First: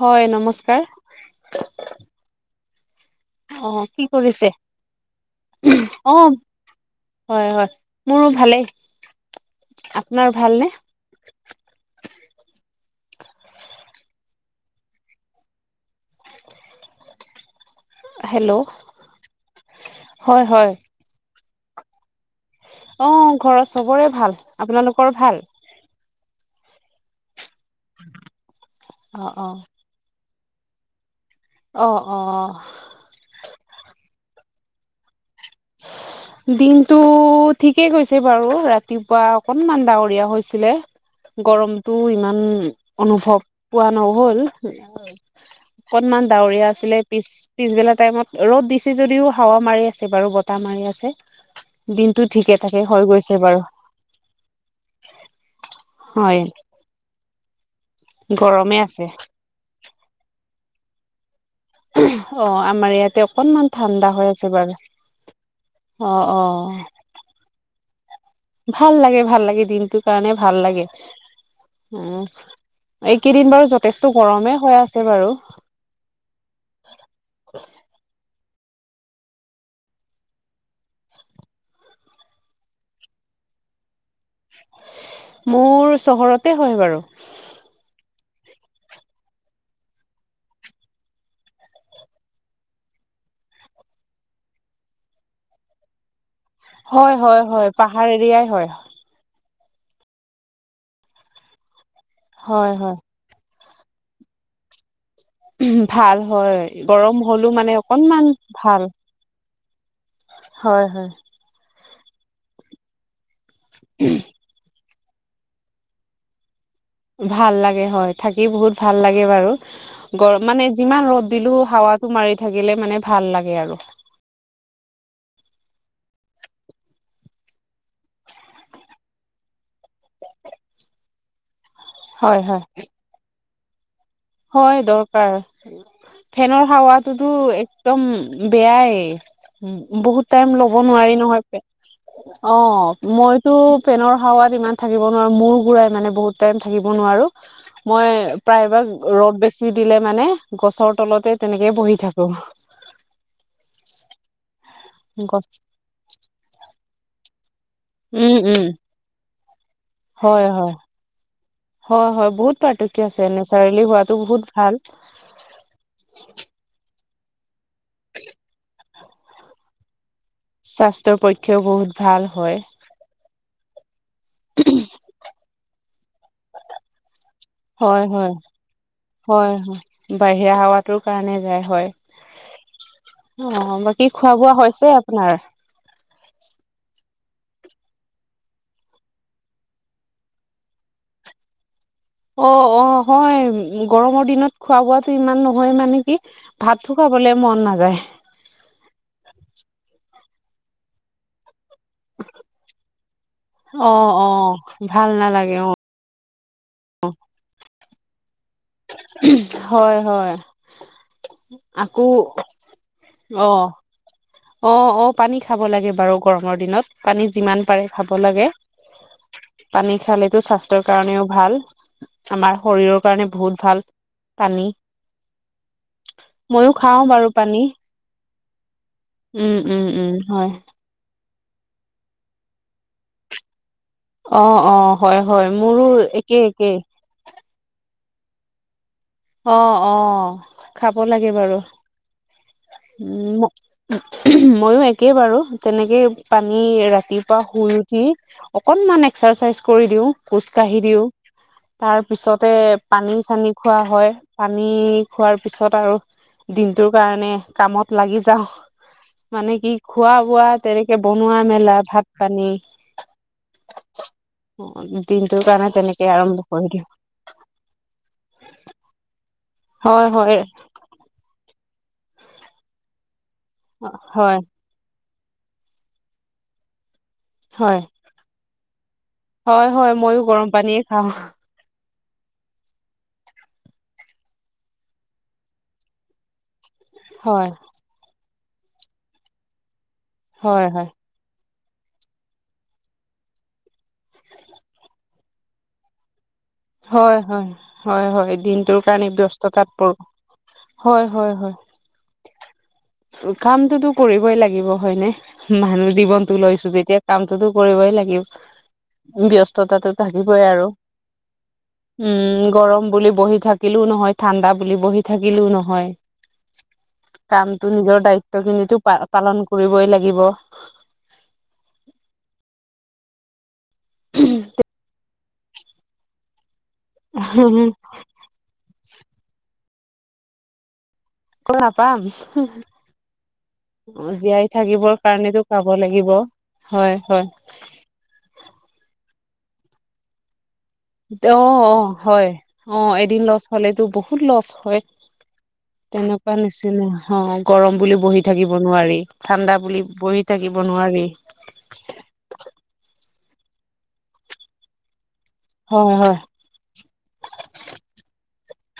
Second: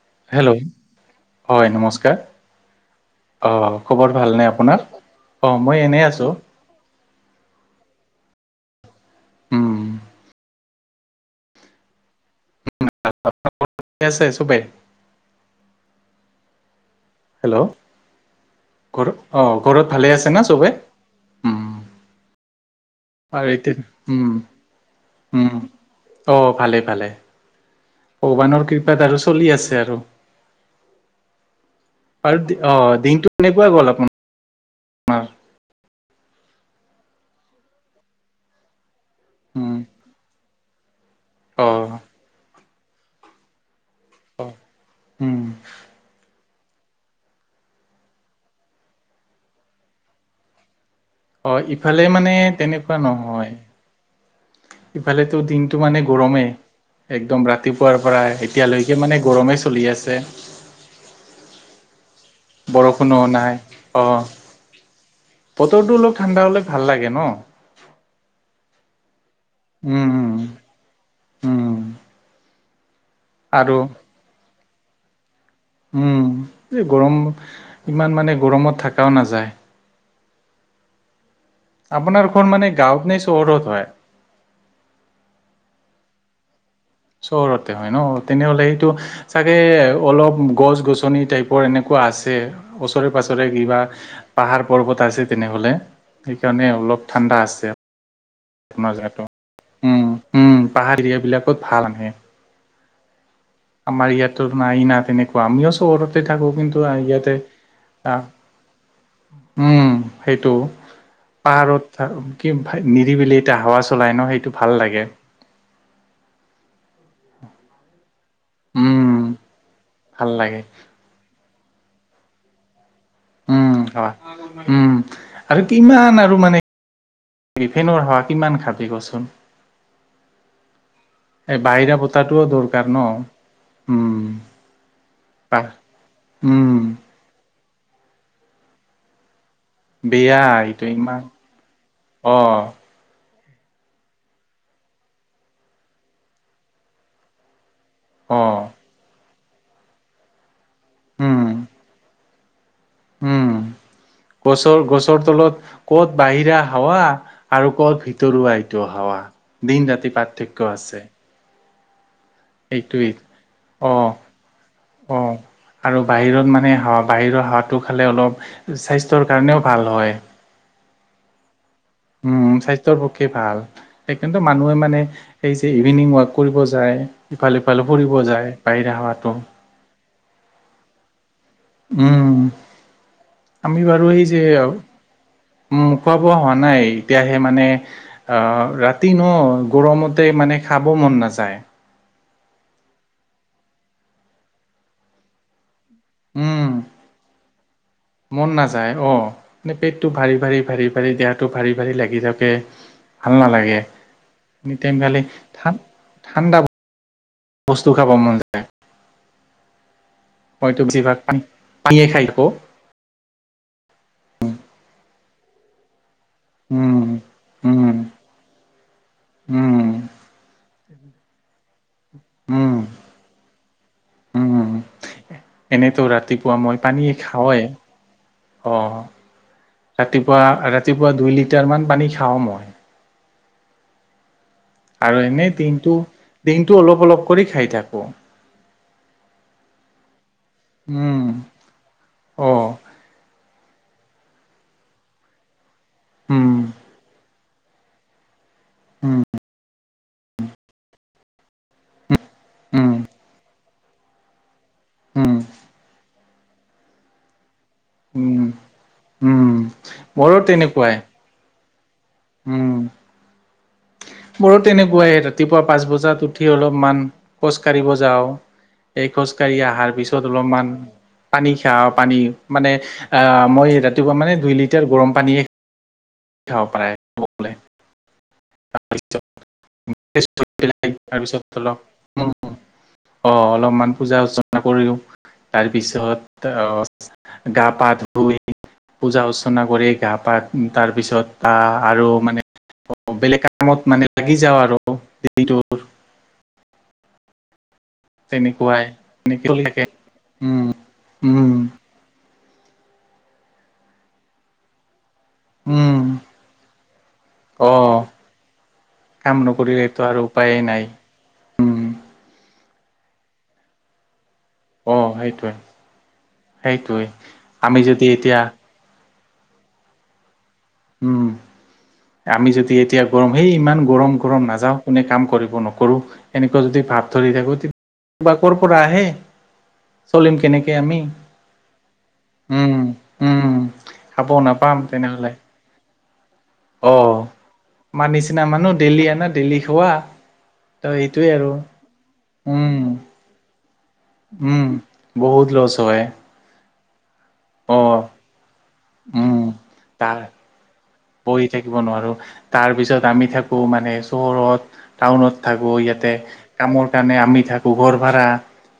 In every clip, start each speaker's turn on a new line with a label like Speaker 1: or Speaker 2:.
Speaker 1: হয়
Speaker 2: হেল্ল'
Speaker 1: নমস্কাৰ
Speaker 2: হয় নমস্কাৰ
Speaker 1: অ কি
Speaker 2: খবৰ ভালনে
Speaker 1: কৰিছে
Speaker 2: আপোনাৰ অ মই এনেই
Speaker 1: অ
Speaker 2: আছো
Speaker 1: হয় হয় মোৰো ভালেই
Speaker 2: উম
Speaker 1: আপোনাৰ ভালনে
Speaker 2: ঠিকে আছে চবেই হেল্ল'
Speaker 1: হেল্ল'
Speaker 2: ঘৰ অ ঘৰত ভালে আছে না
Speaker 1: হয় হয়
Speaker 2: চবেই
Speaker 1: অ
Speaker 2: আৰু
Speaker 1: ঘৰত
Speaker 2: এতিয়া
Speaker 1: চবৰে
Speaker 2: উম
Speaker 1: ভাল আপোনালোকৰ ভাল
Speaker 2: উম অ ভালে ভালে ভগৱানৰ কৃপাত
Speaker 1: অ
Speaker 2: আৰু
Speaker 1: অ
Speaker 2: চলি আছে আৰু
Speaker 1: অ অ
Speaker 2: আৰু অ দিনটো এনেকুৱা গ'ল আপ
Speaker 1: [unintelligible] দিনটো ঠিকেই গৈছে বাৰু ৰাতিপুৱা
Speaker 2: উম
Speaker 1: অকনমান ডাৱৰীয়া হৈছিলে
Speaker 2: অ
Speaker 1: গৰমতটো ইমান অনুভৱ পোৱা নহল
Speaker 2: অ উম
Speaker 1: অকনমান ডাৱৰীয়া আছিলে পিছ পিছবেলা টাইমত ৰ'দ দিছে যদিও হাৱা মাৰি আছে বাৰু ব বতাহ মাৰি আছে
Speaker 2: অ ইফালে
Speaker 1: দিনটো
Speaker 2: মানে
Speaker 1: ঠিকে থাকে
Speaker 2: তেনেকুৱা
Speaker 1: হৈ গৈছে
Speaker 2: নহয়
Speaker 1: বাৰু।
Speaker 2: ইফালেতো দিনতটো মানে
Speaker 1: হয়
Speaker 2: গৰমেই একদম ৰাতিপুৱাৰ পৰা
Speaker 1: গৰমে
Speaker 2: এতিয়ালৈকে
Speaker 1: আছে
Speaker 2: মানে গৰমেই চলি আছে।
Speaker 1: অ' আমাৰ
Speaker 2: বৰষুণো
Speaker 1: ইয়াতে
Speaker 2: নাই
Speaker 1: অকনমান
Speaker 2: অ
Speaker 1: ঠাণ্ডা হৈ আছে বাৰু।
Speaker 2: বতৰটো
Speaker 1: অ
Speaker 2: অলপ
Speaker 1: অ
Speaker 2: ঠাণ্ডা হলে ভাল লাগে ন?
Speaker 1: ভাল লাগে ভাল লাগে দিনটোৰ
Speaker 2: উম উম
Speaker 1: কাৰণে ভাল লাগে
Speaker 2: উম
Speaker 1: উম এইকেইদিন বাৰু
Speaker 2: আৰু
Speaker 1: যথেষ্ট গৰমে হৈ আছে বাৰু।
Speaker 2: উম এই গৰম ইমান মানে গৰমত থাকাও নাযায়। আপোনাৰ ঘৰৰ মানে গাঁৱত ন চহৰত হয়?
Speaker 1: মোৰ চহৰতে। হয় বাৰু
Speaker 2: চহৰতে হয় ন। তেনেহ'লে সেইটো চাগে অলপ গছ গছনি টাইপৰ এনেকুৱা আছে ওচৰে পাজৰে। উছলে কিবা পাহাৰ পৰ্বত আছে তেনেহলে সেইকাৰণে অলপ
Speaker 1: হয় হয়
Speaker 2: ঠাণ্ডা
Speaker 1: হয়
Speaker 2: আছে।
Speaker 1: পাহাৰ এৰিয়াই হয়
Speaker 2: মাজাটো উম উম পাহাৰীয়া বিলাকত ভাল আহে
Speaker 1: হয় হয়।
Speaker 2: আমাৰ ইয়াতো নাই না তেনেক আমিও
Speaker 1: ভাল
Speaker 2: চহৰতে থাকো
Speaker 1: হয়
Speaker 2: কিন্তু
Speaker 1: গৰম
Speaker 2: ইয়াতে
Speaker 1: হলো মানে
Speaker 2: আ
Speaker 1: অকনমান ভাল
Speaker 2: উম সেইটো
Speaker 1: হয় হয়
Speaker 2: পাহাৰত কি নিৰিবিলিত এতিয়া হাৱা চলাই ন সেইটো ভাল লাগে।
Speaker 1: ভাল লাগে হয় থাকি বহুত ভাল
Speaker 2: উম
Speaker 1: লাগে বাৰু
Speaker 2: ভাল
Speaker 1: গৰম
Speaker 2: লাগে
Speaker 1: মানে যিমান ৰ'দ দিলেও হাৱাটো মাৰি থাকিলে মানে ভাল লাগে
Speaker 2: উম
Speaker 1: আৰু।
Speaker 2: হয় উম আৰু কিমান আৰু মানে ৰিফেনৰ হাৱা কিমান খাবি কচোন?
Speaker 1: [unintelligible]
Speaker 2: এই বাহিৰা বতাহ
Speaker 1: হয়
Speaker 2: টোও
Speaker 1: হয়
Speaker 2: দৰকাৰ ন। উম
Speaker 1: হয় দৰকাৰ
Speaker 2: পাহ
Speaker 1: ফেনৰ
Speaker 2: উম
Speaker 1: হাৱটোতো একদম বেয়া এ। বহুত
Speaker 2: বেয়া
Speaker 1: টাইম ল'ব
Speaker 2: এইটো
Speaker 1: নোৱাৰি
Speaker 2: ইমান
Speaker 1: নহয়, অ', মই [unintelligible] পেনৰ হাৱাত ইমান থাকিব নোৱাৰো মূৰ ঘুৰাই মানে বহুত টাইম থাকিব নোৱাৰো। মই
Speaker 2: অ
Speaker 1: প্ৰায়ভাগ ৰ'দ বেছি দিলে মানে গছৰ তলতে
Speaker 2: উম
Speaker 1: তেনেকে বহি থাকো। [unintelligible]
Speaker 2: উম গছৰ গছৰ
Speaker 1: গছ
Speaker 2: তলত ক'ত বাহিৰা হাৱা আৰু ক'ত
Speaker 1: উম
Speaker 2: ভিতৰুৱা
Speaker 1: উম
Speaker 2: এইটো হাৱা দিন ৰাতি
Speaker 1: হয়
Speaker 2: পাৰ্থক্য
Speaker 1: হয়
Speaker 2: আছে।
Speaker 1: হয় হয়। বহুত পাৰ্থক্য
Speaker 2: এইটোৱেই
Speaker 1: আছে নেচাৰেলি
Speaker 2: অ
Speaker 1: হোৱাটো বহুত
Speaker 2: অ আৰু
Speaker 1: ভাল।
Speaker 2: বাহিৰত মানে হাৱা বাহিৰৰ হাৱাটো খালে অলপ স্বাস্থ্যৰ কাৰণেও ভাল হয়।
Speaker 1: স্বাস্থ্যৰ পক্ষে বহুত ভাল
Speaker 2: উম
Speaker 1: হয়
Speaker 2: স্বাস্থ্যৰ পক্ষে ভাল। সেইকাৰণে মানুহে মানে এই যে ইভিনিং ৱাক কৰিব যায় ইফালে সিফালে
Speaker 1: হয়
Speaker 2: ফুৰিব
Speaker 1: হয়
Speaker 2: যায় বাহিৰা হাৱাটো
Speaker 1: হয় হয় বাহিৰা হাৱাটো কাৰণে হয় হয়
Speaker 2: উম
Speaker 1: অ'
Speaker 2: আমি বাৰু
Speaker 1: বাকী
Speaker 2: এই
Speaker 1: খোৱা
Speaker 2: যে
Speaker 1: বোৱা হৈছে আপোনাৰ?
Speaker 2: উম খোৱা বোৱা হোৱা নাই, এতিয়াহে মানে অ', ৰাতি ন গৰমতে মানে খাব ম মন নাযায়।
Speaker 1: অ' অ' হয় গৰমৰ দিনত খোৱা বোৱাটো ইমান নহয় মানে কি
Speaker 2: উম,
Speaker 1: ভাতো খাবলে মন নাযায়।
Speaker 2: মন নাযায় অ' মানে পেটটো ভাৰি ভাৰি ভাৰি ভাৰি দেহাটো ভাৰি ভাৰি লাগি থাকে ভাল নালাগে
Speaker 1: অ অ
Speaker 2: এনে টাইম
Speaker 1: ভাল
Speaker 2: পালে
Speaker 1: নালাগে অ
Speaker 2: থাম ঠাণ্ডা বস্তু খাব মন যায়।
Speaker 1: হয় হয়
Speaker 2: মইতো বেছিভাগ পানী পানীয়ে
Speaker 1: আকৌ
Speaker 2: খাই থাকো
Speaker 1: অ' অ' অ' পানী খাব লাগে বাৰু গৰমৰ দিনত
Speaker 2: উম,
Speaker 1: পানী যিমান পাৰে
Speaker 2: উম,
Speaker 1: খাব লাগে।
Speaker 2: উম,
Speaker 1: পানী খালেতো স্বাস্থ্যৰ কাৰণেও ভাল। আমাৰ
Speaker 2: উম,
Speaker 1: শৰীৰৰ কাৰণে বহুত ভাল। পানী
Speaker 2: উম, এনেতো ৰাতিপুৱা
Speaker 1: ময়ো
Speaker 2: মই
Speaker 1: খাও
Speaker 2: পানীয়ে
Speaker 1: বাৰু পানী
Speaker 2: খাওঁয়ে। অ',
Speaker 1: উম উম উম
Speaker 2: ৰাতিপুৱা
Speaker 1: হয়
Speaker 2: ৰাতিপুৱা দুই লিটাৰ মান পানী খাওঁ মই।
Speaker 1: অ অ হয়
Speaker 2: আৰু
Speaker 1: হয়
Speaker 2: এনেই
Speaker 1: মোৰো
Speaker 2: দিনটো
Speaker 1: একেই
Speaker 2: দিনটো
Speaker 1: একেই
Speaker 2: অলপ অলপ কৰি খাই থাকো।
Speaker 1: অ', অ', খাব লাগে বাৰু।
Speaker 2: অ',
Speaker 1: উম ময়ো একে বাৰু তেনেকেই
Speaker 2: উম,
Speaker 1: পানী, ৰাতিপুৱা শুই উঠি অকনমান
Speaker 2: উম,
Speaker 1: এক্সাৰচাইজ কৰি দিওঁ, খোজ কাঢ়ি দিওঁ। তাৰ পিছতে
Speaker 2: উম,
Speaker 1: পানী-চানী খোৱা হয়। পানী
Speaker 2: উম।
Speaker 1: খোৱাৰ পিছত আৰু দিনটোৰ কাৰণে কামত লাগি
Speaker 2: উম,
Speaker 1: যাঁও। মানে
Speaker 2: উম,
Speaker 1: কি
Speaker 2: মোৰো
Speaker 1: খোৱা-বোৱা
Speaker 2: তেনেকুৱাই
Speaker 1: তেনেকে বনোৱা-মেলা ভাত পানী
Speaker 2: উম, মোৰো তেনেকুৱাই,
Speaker 1: দিনটোৰ
Speaker 2: ৰাতিপুৱা
Speaker 1: কাৰণে
Speaker 2: পাঁচ
Speaker 1: তেনেকে
Speaker 2: বজাত
Speaker 1: আৰম্ভ
Speaker 2: উঠি
Speaker 1: কৰি দিওঁ
Speaker 2: অলপমান খোজ কাঢ়িব যাওঁ। এই খোজকাঢ়ি আহাৰ
Speaker 1: হয়
Speaker 2: পিছত
Speaker 1: হয়
Speaker 2: অলপমান পানী খাও। পানী মানে আ মই ৰাতিপুৱা মানে
Speaker 1: হয়
Speaker 2: দুই লিটাৰ গৰম পানীয়ে খাব পাৰে
Speaker 1: হয়, হয় হয়। ময়ো গৰম পানীয়ে খাওঁ।
Speaker 2: উম। অ', অলপমান পূজা অৰ্চনা কৰিলো। তাৰপিছত অ',
Speaker 1: হয়
Speaker 2: গা-পা ধুই পূজা-অৰ্চনা কৰি গাপা উম,
Speaker 1: হয় হয়
Speaker 2: তাৰপিছত আ-আৰু মানে [unintelligible] বেলেগ কাৰ কামত মানে লাগি যাওঁ আৰু দিনটোত।
Speaker 1: হয়, হয়। হয়, হয়। দিনটোৰ কাৰণে
Speaker 2: এনেকে চলি থাকে
Speaker 1: ব্যস্ততাপূৰ্ণ। হয়, হয়, হয়।
Speaker 2: উম
Speaker 1: কামটোতো কৰিবই লাগিব হয়নে। মানুহ
Speaker 2: উম
Speaker 1: জীৱনতো লৈছো যেতিয়া কামটোতো
Speaker 2: অ
Speaker 1: কৰিবই লাগিব।
Speaker 2: কাম
Speaker 1: ব্যস্ততা
Speaker 2: নকৰিলেতো
Speaker 1: থাকিবই
Speaker 2: উপায়েই
Speaker 1: আৰু।
Speaker 2: নাই উম
Speaker 1: উম। গৰম বুলি বহি থাকিলোও নহয়। ঠাণ্ডা বুলি
Speaker 2: অ
Speaker 1: বহি থাকিলোও
Speaker 2: সেইটোৱে
Speaker 1: নহয়,
Speaker 2: সেইটোৱে
Speaker 1: কামটো
Speaker 2: আমি যদি
Speaker 1: নিজৰ
Speaker 2: এতিয়া
Speaker 1: দায়িত্বখিনিতো প পালন কৰিবই লাগিব।
Speaker 2: উম। আমি যদি এতিয়া কঙ সেই ইমান গৰম- গৰম নাযাও, কোনে কাম কৰ কৰিব- নকৰোঁ। এনেকুৱা যদি ভাৱ ধৰি থাকো তে কৰপৰা আহে? চলিম কেনেকে আমি?
Speaker 1: নাপাম।
Speaker 2: উম উম খাব
Speaker 1: জীয়াই থাকিবৰ কাৰণেতো খাব লাগিব। হয়,
Speaker 2: অ'হ।
Speaker 1: হয়,
Speaker 2: আমাৰ নিচিনা মানুহ ডেইলি আনা ডেইলি খোৱা। ত' এইটোৱে আৰু
Speaker 1: অ' অ' হয়।
Speaker 2: উম,
Speaker 1: অ' এদিন লছ হলেটো বহুত লছ
Speaker 2: উম,
Speaker 1: হয়।
Speaker 2: বহুত লছ হয়
Speaker 1: তেনেকুৱা নিচিনা। অ' গৰম বুলি
Speaker 2: অ',
Speaker 1: বহি থাকিব নোৱাৰি।
Speaker 2: উম।
Speaker 1: ঠাণ্ডা বুলি বহি
Speaker 2: তাত
Speaker 1: থাকিব নোৱাৰি।
Speaker 2: পৰি থাকিব নোৱাৰো। তাৰ পিছত আমি থাকো মানে চহৰত। টাউনত থাকো
Speaker 1: হয়,
Speaker 2: ইয়াতে।
Speaker 1: হয়।
Speaker 2: কামৰ কাৰণে আমি থাকো। ঘৰ ভাড়া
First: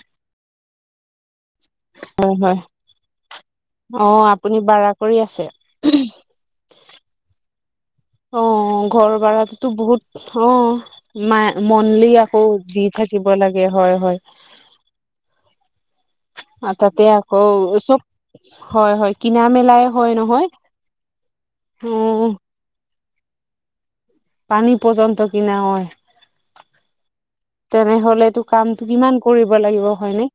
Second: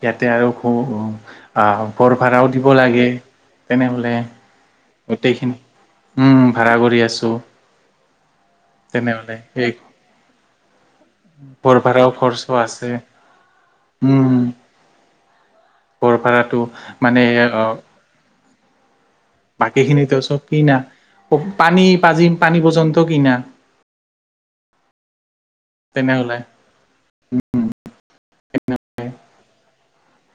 Speaker 2: ইয়াতে আৰু খু আহ ঘৰ ভাড়াও
Speaker 1: হয় হয়
Speaker 2: দিব লাগে।
Speaker 1: অ
Speaker 2: তেনেহলে
Speaker 1: আপুনি ভাড়া কৰি আছে
Speaker 2: গোটেইখিনি। উম ভাড়া কৰি আছো।
Speaker 1: অ ঘৰ
Speaker 2: তেনেহ'লে এই
Speaker 1: ভাড়াটোতো বহুত। অ'হ। মাই
Speaker 2: ঘৰ
Speaker 1: মনলি
Speaker 2: ভাড়াও
Speaker 1: আকৌ
Speaker 2: খৰচো
Speaker 1: দি
Speaker 2: আছে
Speaker 1: থাকিব লাগে, হয়, হয়।
Speaker 2: উম, ঘৰ ভাড়াটো
Speaker 1: আ তাতে
Speaker 2: মানে
Speaker 1: আকৌ চব, হয়, হয়। কিনা
Speaker 2: বাকী
Speaker 1: মেলাই হয়
Speaker 2: খিনিতো চব
Speaker 1: নহয়
Speaker 2: কিনা। প-পানী,
Speaker 1: অ
Speaker 2: পাজি, পানী পৰ্যন্ত কিনা।
Speaker 1: পানী পৰ্যন্ত ক কিনা হয়।
Speaker 2: তেনেহ'লে
Speaker 1: তেনেহলেতো কামটো কিমান কৰিব লাগিব। হয় নে।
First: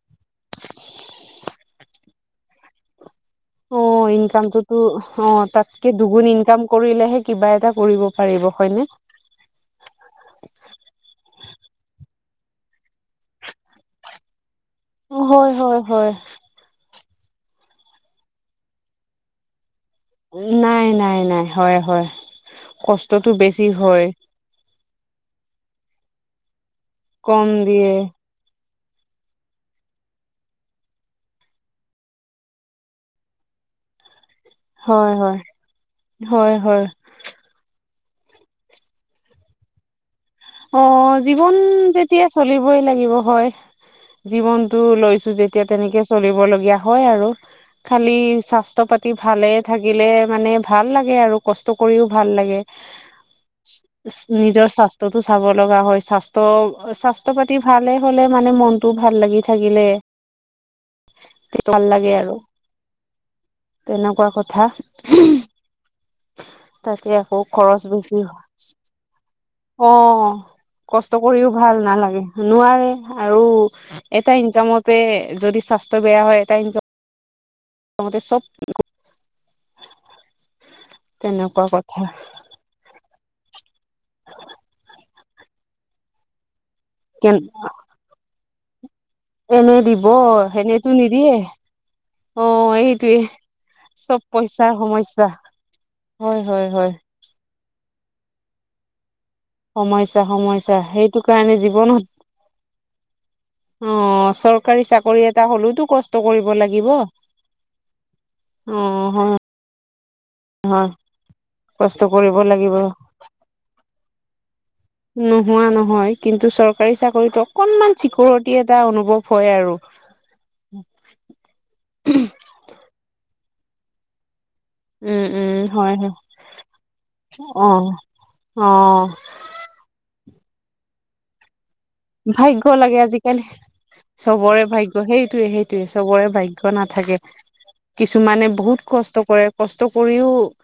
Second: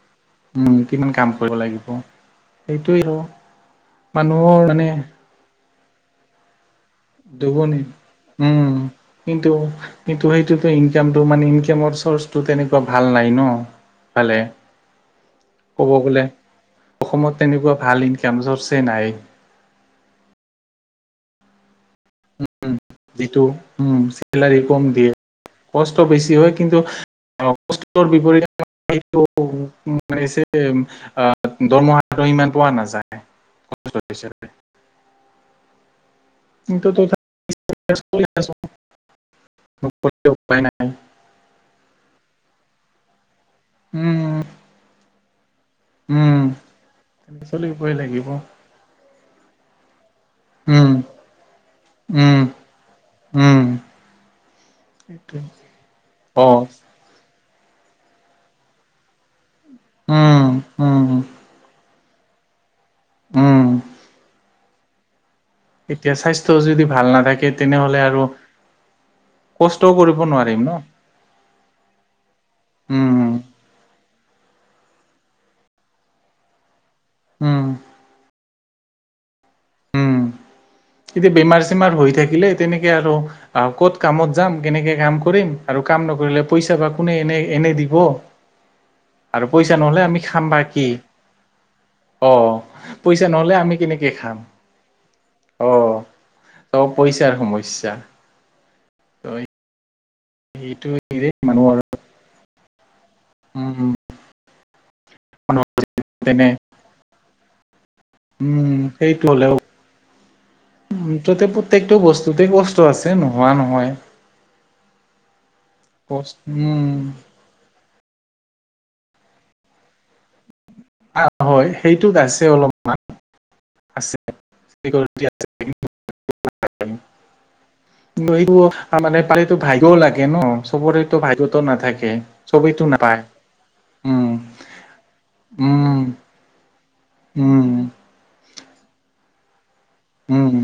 Speaker 2: উম, কিমান কাম কৰিব লাগিব। সেইটোয়ে অ'।
Speaker 1: অ', ইনকামটোতো, অ', তাতকে দুগুণ ইনকাম কৰিলেহে কিবা এটা
Speaker 2: দুগুণে
Speaker 1: কৰিব পা
Speaker 2: উম, কিন্তু কিন্তু সেইটোতো ইনকামটো মানি ইনকামৰ চৰ্চ টো তেনেকুৱা ভাল নাই ন ইফালে।
Speaker 1: হয় হয়, হয়।
Speaker 2: অসমত তেনেকুৱা ভাল ইনকাম চ'ৰ্ছেই নাই।
Speaker 1: নাই, নাই, নাই, হয়, হয়।
Speaker 2: উম
Speaker 1: কষ্টটো
Speaker 2: যিটো
Speaker 1: বেছি
Speaker 2: উম
Speaker 1: হয়
Speaker 2: চেলাৰি কম দিয়ে। কষ্ট বেছি হয় কিন্তু
Speaker 1: কম দিয়ে
Speaker 2: কষ্ট বিপৰীতেটো। মানে দৰমহাটো ইমান পোৱা নাযায়। [unintelligible]
Speaker 1: হয়, হয়, হয়, হয়।
Speaker 2: কিন্তু তথাপি [unintelligible] উপায় নাই
Speaker 1: অ', জীৱন যেতিয়া চলিবই লাগিব হয়।
Speaker 2: উম।
Speaker 1: জীৱনতটো লৈছো যেতিয়া, তেনেকে
Speaker 2: উম
Speaker 1: চলিবলগীয়া হয় আৰু
Speaker 2: চলিবই
Speaker 1: খালি
Speaker 2: লাগিব
Speaker 1: স্বাস্থ্য পাতি ভালে থাকিলে মানে ভাল
Speaker 2: উম
Speaker 1: লাগে আৰু কষ্ট কৰিও ভাল
Speaker 2: উম
Speaker 1: লাগে
Speaker 2: উম
Speaker 1: নিজৰ স্বাস্থ [unintelligible]
Speaker 2: সেইটোৱে
Speaker 1: চাব লগা হয় স্বাস্থ্য
Speaker 2: অ
Speaker 1: স্বাস্থ্য পাতি ভালে হ'লে মানে মনটোও ভাল লাগি থাকে থাকিলে
Speaker 2: উম উম
Speaker 1: ভাল আৰু
Speaker 2: উম
Speaker 1: তেনেকুৱা কথা।
Speaker 2: এতিয়া স্বাস্থ্য যদি ভাল
Speaker 1: তাকে আকৌ
Speaker 2: নাথাকে
Speaker 1: খৰচ
Speaker 2: তেনেহলে আৰু
Speaker 1: বেছি। [unintelligible]
Speaker 2: কষ্টও কৰিব
Speaker 1: অ',
Speaker 2: নোৱাৰিম ন
Speaker 1: কষ্ট কৰিও ভাল নালাগে, নোৱাৰে
Speaker 2: উম
Speaker 1: আৰু এটা ইনকামতে যদি স্বাস্থ্য বেয়া হয় এটা ইনকাম
Speaker 2: উম
Speaker 1: আম চব
Speaker 2: উম এতিয়া
Speaker 1: তেনেকুৱা
Speaker 2: বেমাৰ চেমাৰ
Speaker 1: কথা
Speaker 2: হৈ থাকিলে তেনেকে আৰু ক'ত কামত যাম কেনেকে কাম। কৰিম আৰু কাম নকৰিলে পইচা বা কোনে
Speaker 1: কেন
Speaker 2: এনে এনে দিব। আৰু
Speaker 1: এনে
Speaker 2: পইচা নহ'লে
Speaker 1: দিব
Speaker 2: আমি খাম বা কি?
Speaker 1: এনেতো নিদিয়ে
Speaker 2: অ পইচা নহ'লে আমি কেনেকে
Speaker 1: চব
Speaker 2: খাম।
Speaker 1: পইচাৰ সমস্যা
Speaker 2: অ
Speaker 1: হয় হয়
Speaker 2: চব
Speaker 1: হয়
Speaker 2: পইচাৰ সমস্যা। ত
Speaker 1: সমস্যা সমস্যা সেই টো কাৰণে
Speaker 2: মানুহৰ
Speaker 1: জীৱনৰ
Speaker 2: উম
Speaker 1: চৰকাৰে চৰকাৰী চাকৰি এটা
Speaker 2: মানুহৰ
Speaker 1: হ'লেওতো কষ্ট
Speaker 2: তেনে
Speaker 1: কৰিব লাগিব।
Speaker 2: উম সেইটো
Speaker 1: হয়
Speaker 2: হ'লে।
Speaker 1: হয়
Speaker 2: মুঠতে
Speaker 1: কষ্ট
Speaker 2: প্ৰত্যেকটো
Speaker 1: কৰিব
Speaker 2: বস্তুতে
Speaker 1: লাগিব
Speaker 2: কষ্ট আছে নোহোৱা নহয়।
Speaker 1: নোহোৱা নহয়
Speaker 2: কষ্ট
Speaker 1: কিন্তু চৰকাৰী
Speaker 2: উম
Speaker 1: চাকৰিতো অকনমান চিকৰিটি এটা অনুভৱ হয় আৰু।
Speaker 2: অ', হয় সেইটোত আছে অলপমান, আছে। এইটো
Speaker 1: উম, উ, হয়, হয়। অ
Speaker 2: [unintelligible] ভাগ্যও
Speaker 1: অ
Speaker 2: লাগে। থাকে ন, চবৰেতো ভাগ্যতো নাথাকে।
Speaker 1: ভাগ্য
Speaker 2: চবেইতো
Speaker 1: লাগে
Speaker 2: নাপায়
Speaker 1: আজিকালি,
Speaker 2: উম
Speaker 1: চবৰে ভাগ্য সেইটোৱে সেইটোৱে
Speaker 2: উম
Speaker 1: চবৰে ভাগ্য নাথ থাকে
Speaker 2: উম
Speaker 1: কিছুমানে বহুত কষ্ট কৰে। কষ্ট কৰিও।
Speaker 2: উম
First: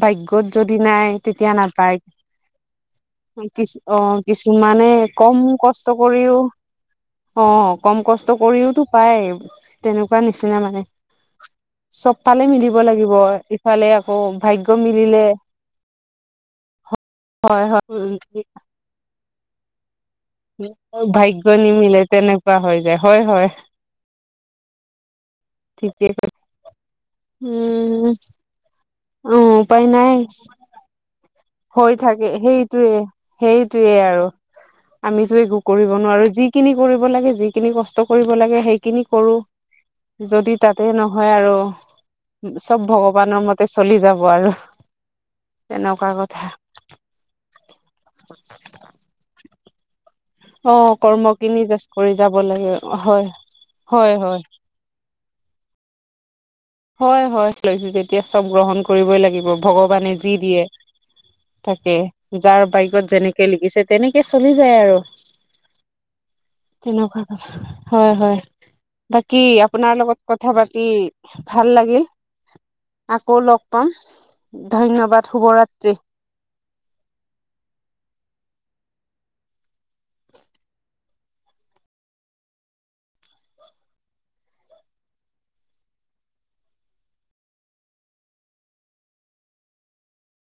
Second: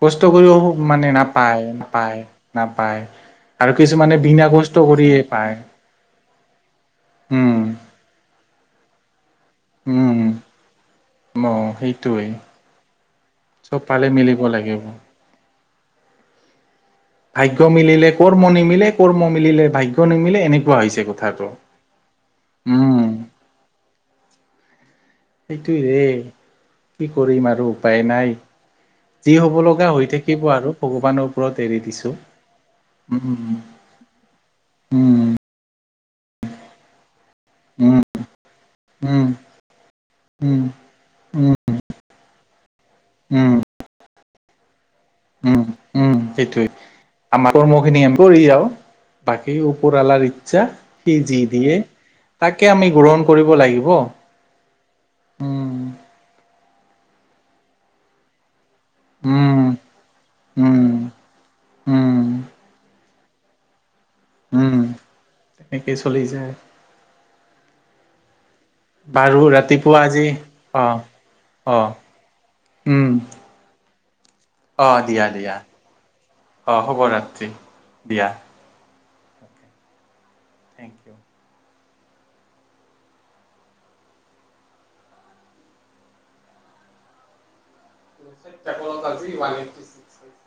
Speaker 2: কষ্ট
Speaker 1: ভাগ্যত
Speaker 2: কৰিও
Speaker 1: যদি নাই
Speaker 2: মানে
Speaker 1: তেতিয়া নাপায়।
Speaker 2: নাপায়
Speaker 1: কি
Speaker 2: আৰু
Speaker 1: অ
Speaker 2: কিছুমানে বিনা
Speaker 1: কিছু
Speaker 2: কষ্ট
Speaker 1: মানে
Speaker 2: কৰিয়ে
Speaker 1: অক কম
Speaker 2: পায়
Speaker 1: কষ্ট কৰিও অ
Speaker 2: উম
Speaker 1: কম কষ্ট কৰিওতো পায়। তেনেকুৱা
Speaker 2: উম
Speaker 1: নিচিনা মানে।
Speaker 2: অ
Speaker 1: চব
Speaker 2: সেইটোৱেই।
Speaker 1: ফালে মিলিব লাগিব ইফালে আকৌ ভাগ্য মিলিলে। হয়
Speaker 2: ভাগ্যয়
Speaker 1: হয়
Speaker 2: মিলিলে কৰ্ম নিমিলে কৰ্ম মিলিলে ভাগ্য। নিমিলে এনেকুৱা হৈছে
Speaker 1: ভাগ্য
Speaker 2: কথাটো
Speaker 1: নিমিলে তেনেকুৱা হৈ যায়
Speaker 2: উম।
Speaker 1: হয় হয়
Speaker 2: সেইটোৱে ৰে
Speaker 1: ঠিকেই
Speaker 2: কি কৰিম আৰু উপায়
Speaker 1: উম
Speaker 2: নাই।
Speaker 1: অ
Speaker 2: যি হব
Speaker 1: উপায়
Speaker 2: লগা হৈ
Speaker 1: নাই
Speaker 2: থাকিব আৰু ভগৱানৰ ওপৰত এৰি
Speaker 1: হৈ
Speaker 2: দিছো।
Speaker 1: থাকে সেইটোয়ে
Speaker 2: উম,
Speaker 1: সেইটোৱে আৰু আমিতো একো কৰিব নোৱাৰো যিখিনি কৰিব লাগে যিখিনি
Speaker 2: উম,
Speaker 1: কষ্ট কৰিব লাগে সেইখিনি
Speaker 2: উম,
Speaker 1: কৰো, যদি
Speaker 2: উম,
Speaker 1: তাতে নহয়
Speaker 2: উম,
Speaker 1: আৰু চব ভগৱানৰ
Speaker 2: উম,
Speaker 1: মতে চলি চলিজাব আৰু তেনেকুৱা কথা
Speaker 2: সেইটোোৱে আমাৰ কৰ্ম খিনি আম কৰি বাকী ওপৰলাৰ [unintelligible]
Speaker 1: অ' কৰ্ম কিনি জষ্ট কৰি যাব
Speaker 2: তাকে
Speaker 1: লাগে
Speaker 2: আমি গ্ৰহণ
Speaker 1: হয়
Speaker 2: কৰিব লাগিব।
Speaker 1: হয় হয়। [inaudible]
Speaker 2: উম,
Speaker 1: হয় হয় লৈছো যেতিয়া চব গ্ৰহণ কৰ কৰিবই লাগিব
Speaker 2: উম,
Speaker 1: ভগৱানে যি দিয়ে
Speaker 2: উম,
Speaker 1: তাকে
Speaker 2: উম,
Speaker 1: যাৰ ভাইগত যেনেকে লিখিছে তেনেকে চলি যায়
Speaker 2: উম।
Speaker 1: আৰু
Speaker 2: তেনেকেই চলি যায়
Speaker 1: তেনেকুৱা কথা হয়, হয় বাকী
Speaker 2: বাৰু
Speaker 1: আপোনাৰ
Speaker 2: ৰাতিপুৱা আজি
Speaker 1: লগত কথা পাতি
Speaker 2: অ
Speaker 1: ভাল
Speaker 2: অ
Speaker 1: লাগিল
Speaker 2: উম
Speaker 1: আকৌ লগ পাম
Speaker 2: অ দিয়া
Speaker 1: ধন্যবাদ
Speaker 2: দিয়া
Speaker 1: শুভৰাত্ৰি।
Speaker 2: অ', শুভ শুভৰাত্ৰি দিয়া। Thank U. [inaudible]